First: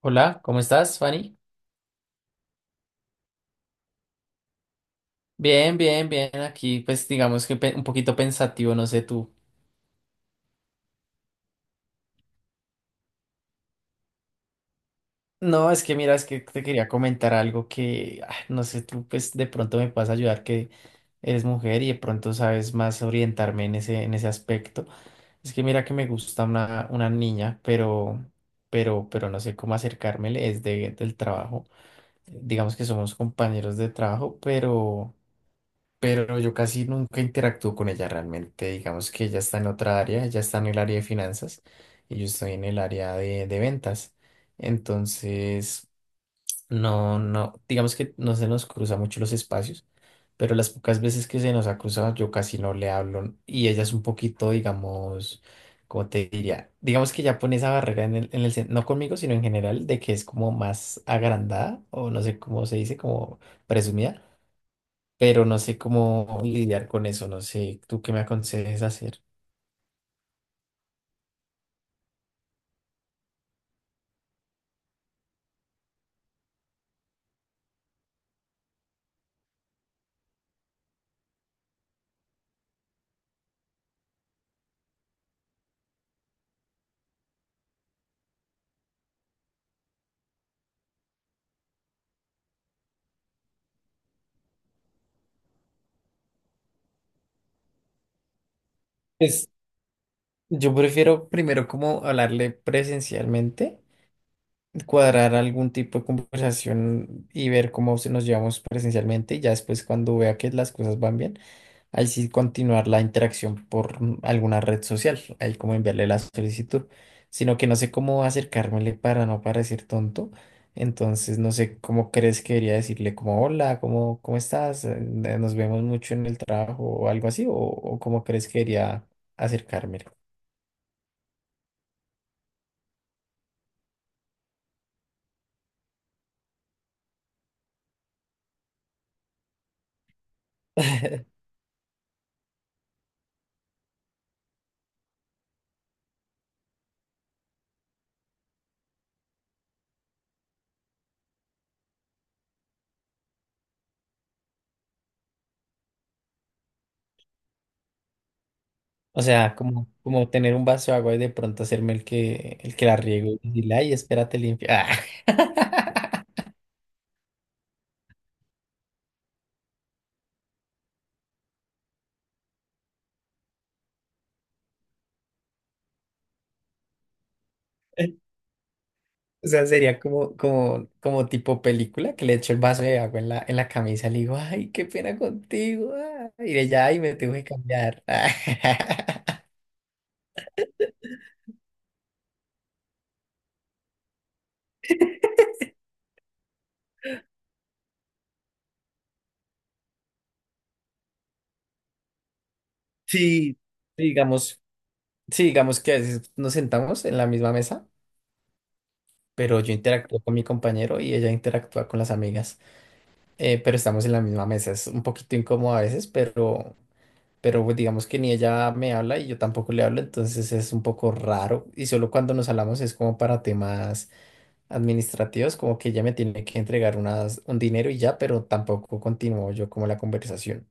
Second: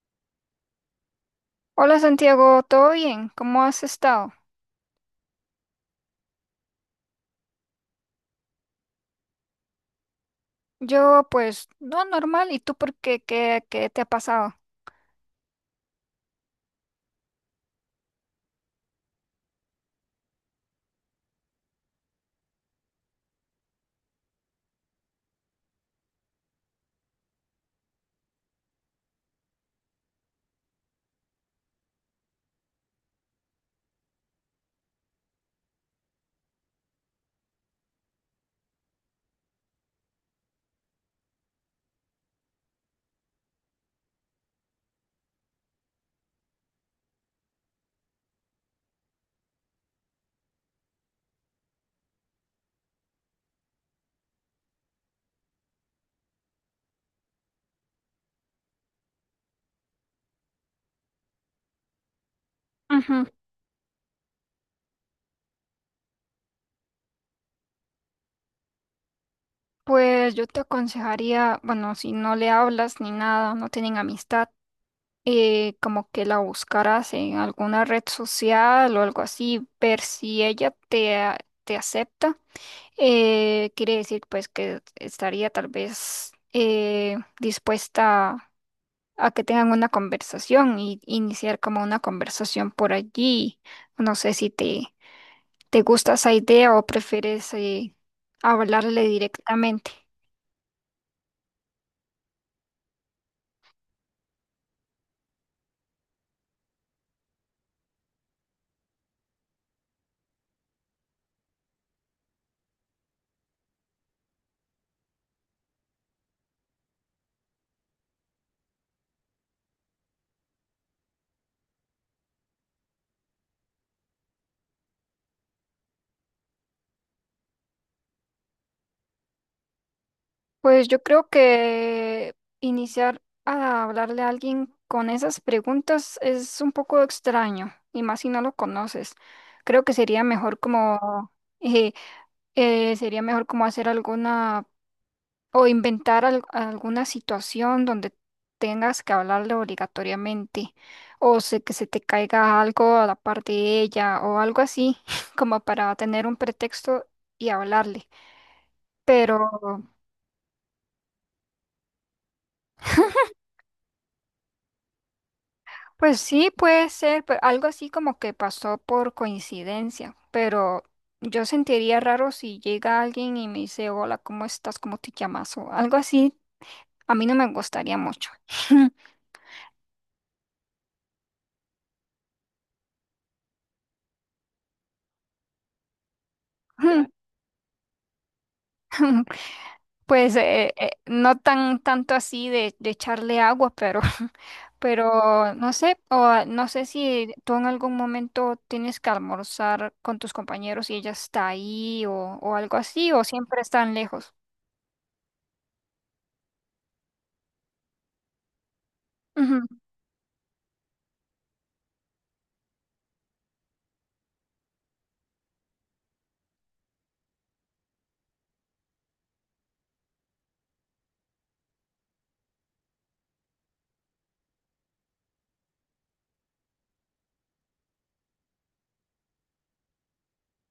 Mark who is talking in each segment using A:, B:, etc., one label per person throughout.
A: Hola, ¿cómo estás, Fanny?
B: Hola Santiago, ¿todo bien? ¿Cómo has estado?
A: Bien, bien, bien. Aquí, pues digamos que un poquito pensativo, no sé tú.
B: Yo pues no normal, ¿y tú por qué? ¿¿Qué te ha pasado?
A: No, es que mira, es que te quería comentar algo que, no sé, tú pues de pronto me puedes ayudar que eres mujer y de pronto sabes más orientarme en en ese aspecto. Es que mira que me gusta una niña, pero, pero no sé cómo acercármele, es del trabajo. Digamos que somos compañeros de trabajo, pero yo casi nunca interactúo con ella realmente. Digamos que ella está en otra área, ella está en el área de finanzas y yo estoy en el área de ventas. Entonces, no, digamos que no se nos cruza mucho los espacios, pero las pocas veces que se nos ha cruzado, yo casi no le hablo y ella es un poquito, digamos, ¿cómo te diría? Digamos que ya pone esa barrera en el, no conmigo, sino en general, de que es como más agrandada o no sé cómo se dice,
B: Ujú.
A: como presumida, pero no sé cómo lidiar con eso, no sé, ¿tú qué me aconsejes hacer?
B: Pues yo te aconsejaría, bueno, si no le hablas ni nada, no tienen amistad, como que la buscaras en alguna red social o algo así, ver si ella te, te acepta. Quiere decir pues que estaría tal vez dispuesta a que tengan una conversación y iniciar como una conversación por allí. No sé si te gusta esa idea o prefieres hablarle
A: Pues
B: directamente.
A: yo prefiero primero como hablarle presencialmente, cuadrar algún tipo de conversación y ver cómo se nos llevamos presencialmente y ya después cuando vea que las cosas van bien. Ahí sí continuar la interacción por alguna red social, ahí como enviarle la solicitud, sino que no sé cómo acercármele para no parecer tonto. Entonces no sé cómo crees que debería decirle como hola, cómo estás. Nos vemos mucho en el trabajo o algo así, o cómo crees que debería acercármele.
B: Pues yo creo que iniciar a hablarle a alguien con esas preguntas es un poco extraño, y más si no lo conoces. Creo que eh, sería mejor como hacer alguna, o inventar alguna situación donde tengas que hablarle obligatoriamente, o que se te caiga algo a la par de ella, o algo así, como para tener un pretexto y hablarle.
A: O
B: Pero,
A: sea, como tener un vaso de agua y de pronto hacerme el que la riego y decirle, ay, espérate limpia.
B: pues sí, puede ser, algo así como que pasó por coincidencia, pero yo sentiría raro si llega alguien y me dice, hola, ¿cómo estás? ¿Cómo te llamas? O algo así, a mí no me gustaría mucho.
A: O sea, sería como tipo película que le echo el vaso de agua en la camisa y le digo, ay, qué pena contigo, ah. Y ella, ay, me tengo que cambiar.
B: Pues no tan tanto así de echarle agua, pero, pero no sé, o ah, no sé si tú en algún momento tienes que almorzar con tus compañeros y ella está ahí o algo así, o
A: Sí,
B: siempre están
A: sí,
B: lejos.
A: digamos, sí, digamos que a veces nos sentamos en la misma mesa, pero yo interactúo con mi compañero y ella interactúa con las amigas, pero estamos en la misma mesa. Es un poquito incómodo a veces, pero pues, digamos que ni ella me habla y yo tampoco le hablo, entonces es un poco raro. Y solo cuando nos hablamos es como para temas administrativos, como que ella me tiene que entregar un dinero y ya, pero tampoco continuó yo como la conversación.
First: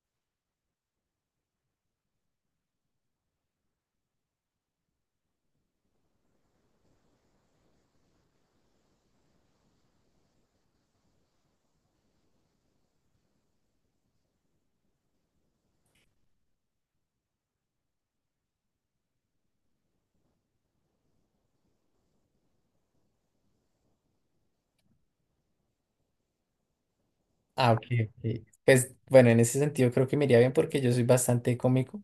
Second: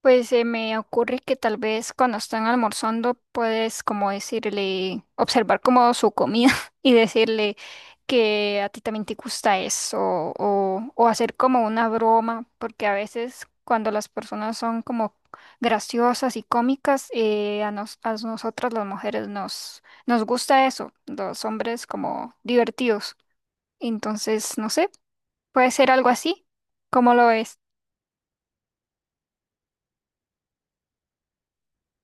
B: Pues se me ocurre que tal vez cuando están almorzando puedes como decirle, observar como su comida y decirle que a ti también te gusta eso o hacer como una broma, porque a veces cuando las personas son como graciosas y cómicas, a nosotras las mujeres nos gusta eso, los hombres como divertidos. Entonces, no sé, puede ser algo así, cómo lo es.
A: Ah, ok, ok. Pues bueno, en ese sentido creo que me iría bien porque yo soy bastante cómico,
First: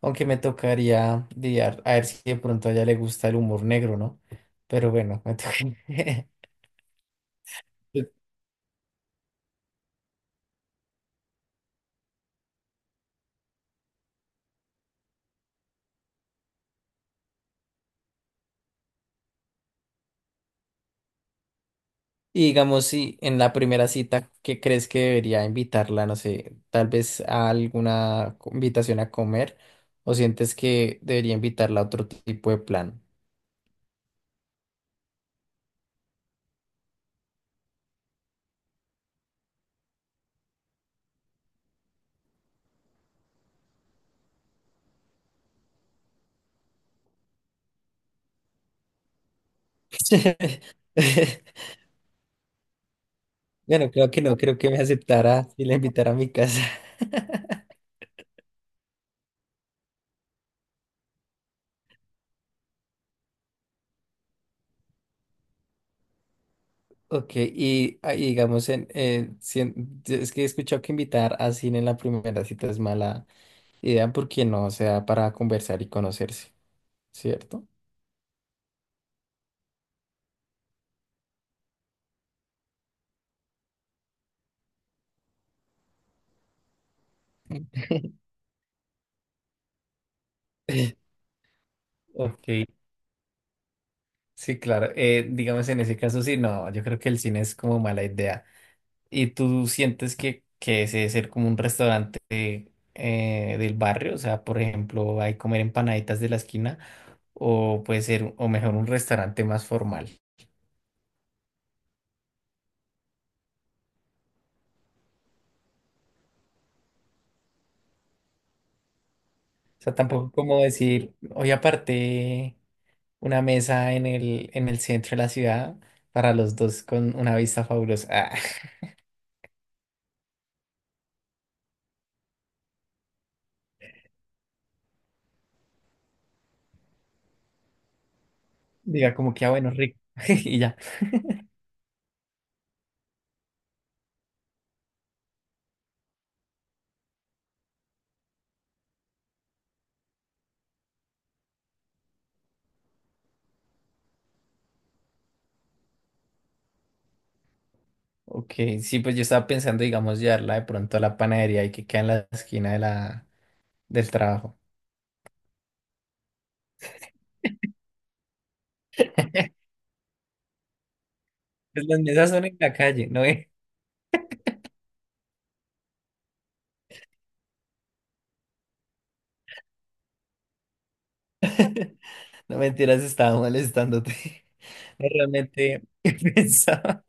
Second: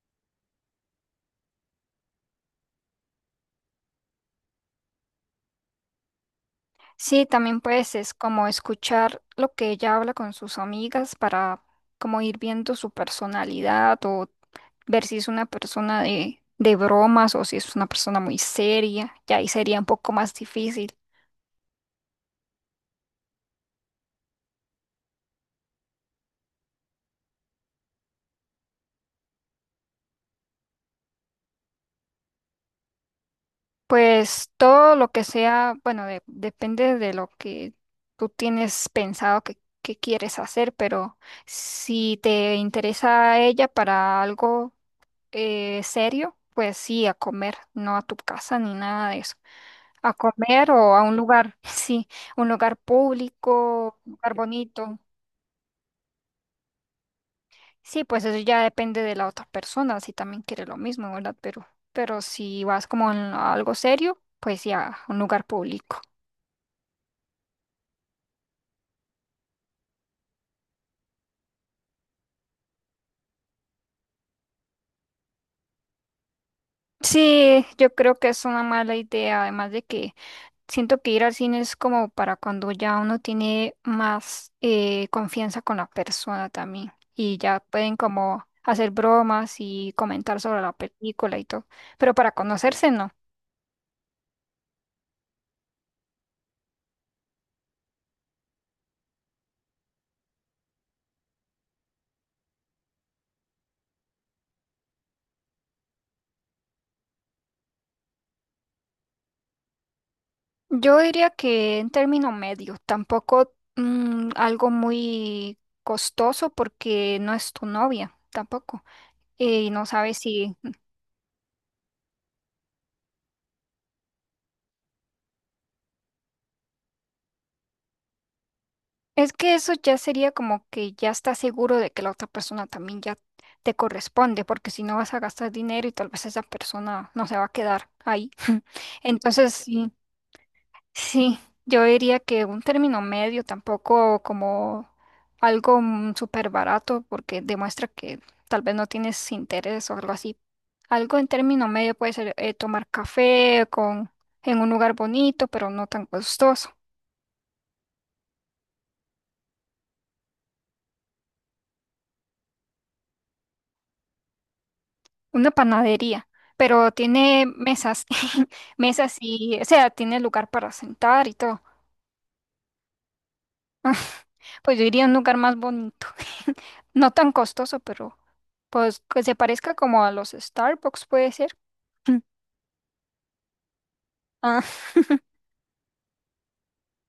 A: aunque me tocaría lidiar a ver si de pronto a ella le gusta el humor negro, ¿no? Pero bueno, me toca.
B: Sí, también pues es como escuchar lo que ella habla con sus amigas para como ir viendo su personalidad o ver si es una persona de bromas o si es una persona muy seria, ya ahí sería un poco más difícil.
A: Y digamos, si en la primera cita, ¿qué crees que debería invitarla? No sé, tal vez a alguna invitación a comer, o sientes que debería invitarla a otro tipo de plan.
B: Pues todo lo que sea, bueno, depende de lo que tú tienes pensado que quieres hacer, pero si te interesa a ella para algo serio, pues sí, a comer, no a tu casa ni nada de eso. A comer o a un lugar, sí, un lugar
A: Bueno,
B: público,
A: creo
B: un
A: que
B: lugar
A: no, creo que me
B: bonito.
A: aceptará y la invitará a mi casa.
B: Sí, pues eso ya depende de la otra persona, si también quiere lo mismo, ¿verdad? Pero si vas como en algo serio, pues ya, un lugar público.
A: Ok, y, y digamos, en, si en- yo es que he escuchado que invitar a cine en la primera cita es mala idea porque no se da para conversar y conocerse,
B: Sí,
A: ¿cierto?
B: yo creo que es una mala idea, además de que siento que ir al cine es como para cuando ya uno tiene más confianza con la persona también y ya pueden como hacer bromas y comentar sobre la película y todo, pero para
A: Ok,
B: conocerse no.
A: sí, claro. Digamos, en ese caso, sí, no, yo creo que el cine es como mala idea. ¿Y tú sientes que ese debe ser como un restaurante del barrio? O sea, por ejemplo, hay comer empanaditas de la esquina o puede ser, o mejor, un restaurante más formal.
B: Yo diría que en término medio, tampoco mm, algo muy costoso porque no es tu novia tampoco, y
A: O
B: no
A: sea,
B: sabes
A: tampoco
B: si...
A: como decir, hoy aparté una mesa en el centro de la ciudad para los dos con una vista fabulosa. Ah.
B: Es que eso ya sería como que ya estás seguro de que la otra persona también ya te corresponde, porque si no vas a gastar dinero y tal vez esa persona no se va a quedar ahí.
A: Diga como que, ah,
B: Entonces,
A: bueno,
B: sí,
A: rico. Y ya.
B: sí, yo diría que un término medio tampoco como algo mm, súper barato, porque demuestra que tal vez no tienes interés o algo así. Algo en término medio puede ser tomar café con, en un lugar bonito, pero no tan costoso.
A: Ok, sí, pues yo estaba pensando, digamos, llevarla de pronto a la panadería y que queda en la esquina de del trabajo.
B: Una panadería, pero tiene mesas, mesas y, o sea, tiene lugar para sentar y todo.
A: Pues las mesas son en la calle, no,
B: Pues yo iría a un lugar más bonito, no tan costoso, pero pues que se parezca como a los Starbucks puede ser.
A: no mentiras, estaba molestándote.
B: Ah,
A: No, realmente pensaba,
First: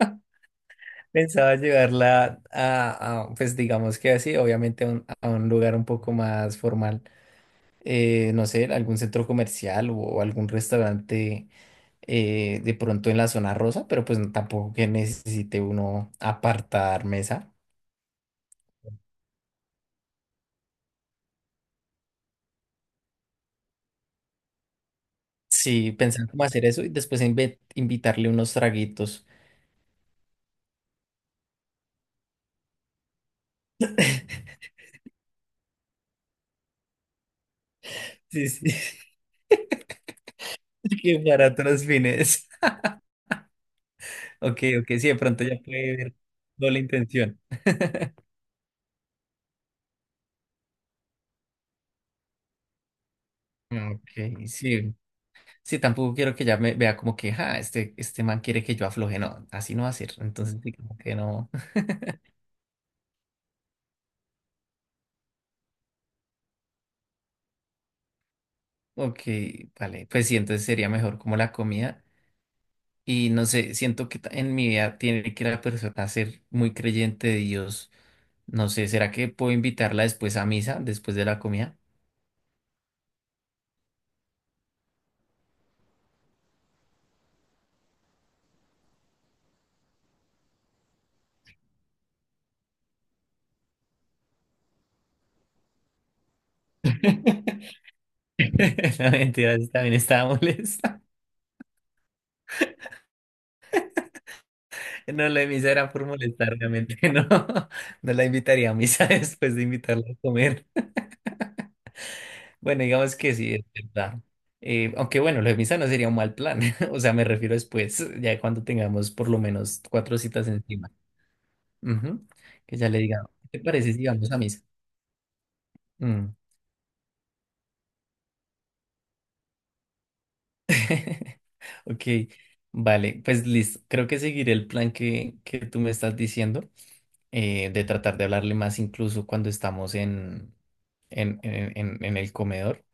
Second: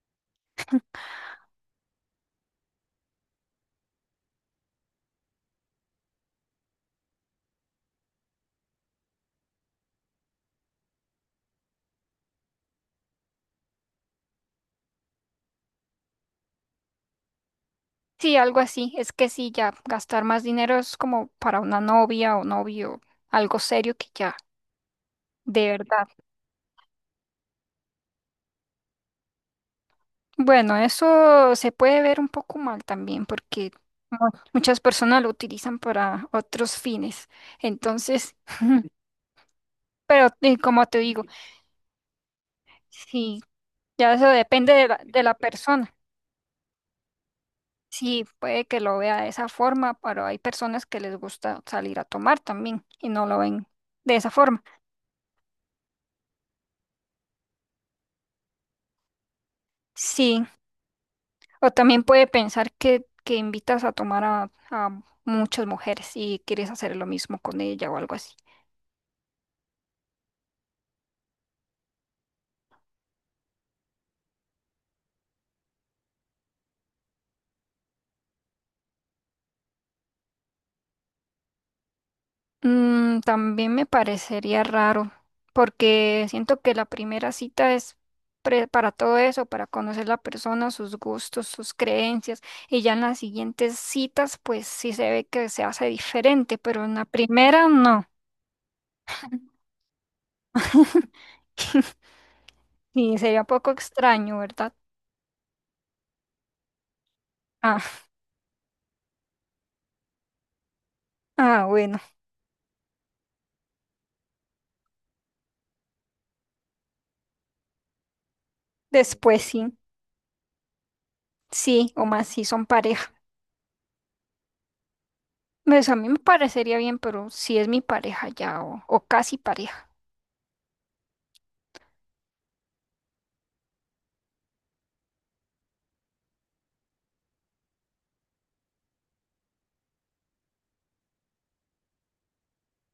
A: pensaba llevarla pues digamos que así, obviamente a un lugar un poco más formal. No sé, algún centro comercial o algún restaurante de pronto en la zona rosa, pero pues tampoco que necesite uno apartar mesa.
B: sí, algo así. Es que sí, ya gastar más dinero es como para una novia o novio, algo serio que ya de
A: Sí,
B: verdad.
A: pensaba cómo hacer eso y después invitarle unos traguitos.
B: Bueno, eso se puede ver un poco mal también porque muchas personas lo utilizan para otros fines. Entonces,
A: Sí, sí,
B: pero como te
A: que
B: digo,
A: para otros fines.
B: sí, ya eso
A: Ok,
B: depende
A: ok,
B: de
A: sí, de
B: de la
A: pronto ya
B: persona.
A: puede ver doble intención.
B: Sí, puede que lo vea de esa forma, pero hay personas que les gusta salir a tomar también y no lo ven de esa
A: Ok,
B: forma.
A: sí. Sí, tampoco quiero que ya me vea como que, ah, este man quiere que yo afloje. No, así no va a ser.
B: Sí,
A: Entonces, sí, como que no.
B: o también puede pensar que invitas a tomar a muchas mujeres y quieres hacer lo mismo con ella o algo así.
A: Ok, vale. Pues sí, entonces sería mejor como la comida. Y no sé, siento que en mi vida tiene que la persona ser muy creyente de Dios. No sé, ¿será que puedo invitarla después a misa, después de la comida?
B: Mm, también me parecería raro, porque siento que la primera cita es para todo eso, para conocer la persona, sus gustos, sus creencias, y ya en las siguientes citas, pues sí se ve que se hace diferente, pero en la primera no.
A: La mentira, sí, también estaba molesta.
B: Sí, sería un poco extraño, ¿verdad?
A: No, la de misa era por molestar, obviamente, no.
B: Ah,
A: No la invitaría a misa después de invitarla a comer.
B: ah, bueno,
A: Bueno, digamos que sí, es verdad. Aunque bueno, lo de misa no sería un mal plan. O sea, me refiero después, ya cuando tengamos por lo
B: después sí,
A: menos cuatro citas encima.
B: sí, o
A: Ujú.
B: más si son
A: Que ya le
B: pareja.
A: diga, ¿qué te parece si vamos a misa?
B: Pues a mí me
A: Mm.
B: parecería bien, pero si es mi pareja ya o casi pareja.
A: Ok, vale, pues listo. Creo que seguiré el plan que tú me estás diciendo, de tratar de hablarle más incluso cuando estamos en el comedor,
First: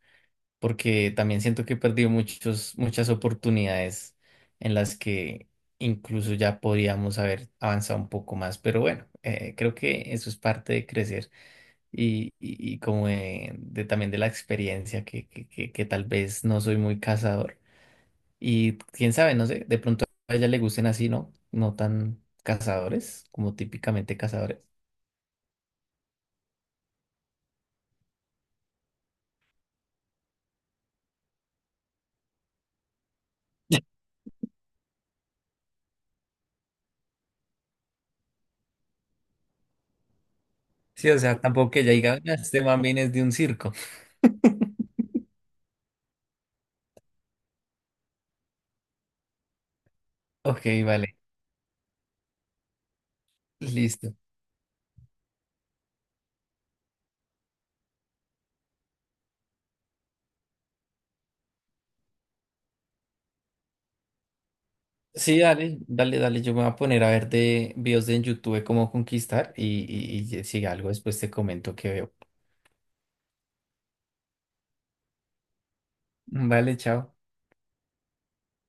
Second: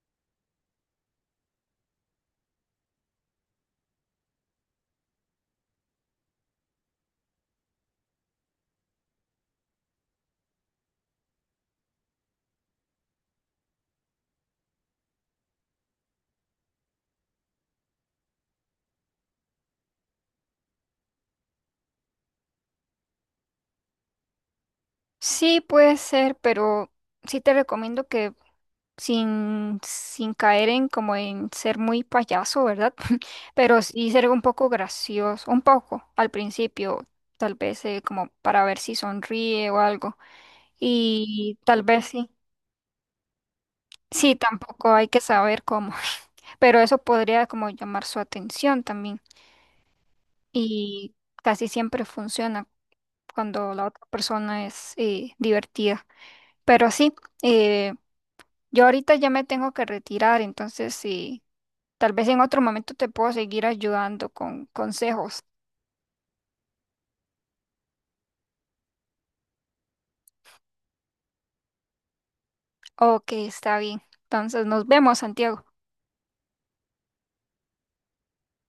A: porque también siento que he perdido muchas oportunidades en las que incluso ya podíamos haber avanzado un poco más. Pero bueno, creo que eso es parte de crecer y como de también de la experiencia que tal vez no soy muy cazador. Y quién sabe, no sé, de pronto a ella le gusten así, ¿no? No tan cazadores, como típicamente cazadores.
B: Sí, puede ser, pero sí te recomiendo que sin, sin caer en como en ser muy payaso, ¿verdad? Pero sí ser un poco gracioso, un poco al principio, tal vez como para ver si sonríe o algo.
A: Sí, o sea,
B: Y
A: tampoco que
B: tal
A: ella
B: vez
A: diga,
B: sí.
A: "Ah, man viene es de un circo".
B: Sí, tampoco hay que saber cómo, pero eso podría como llamar su atención también
A: Ok,
B: y
A: vale,
B: casi siempre funciona cuando la otra
A: listo.
B: persona es divertida. Pero sí, eh, yo ahorita ya me tengo que retirar, entonces sí, tal vez en otro momento te puedo seguir ayudando con
A: Sí,
B: consejos.
A: dale, dale, dale. Yo me voy a poner a ver de videos de en YouTube de cómo conquistar y si algo después te comento que veo.
B: Ok, está bien. Entonces nos vemos, Santiago.
A: Vale, chao.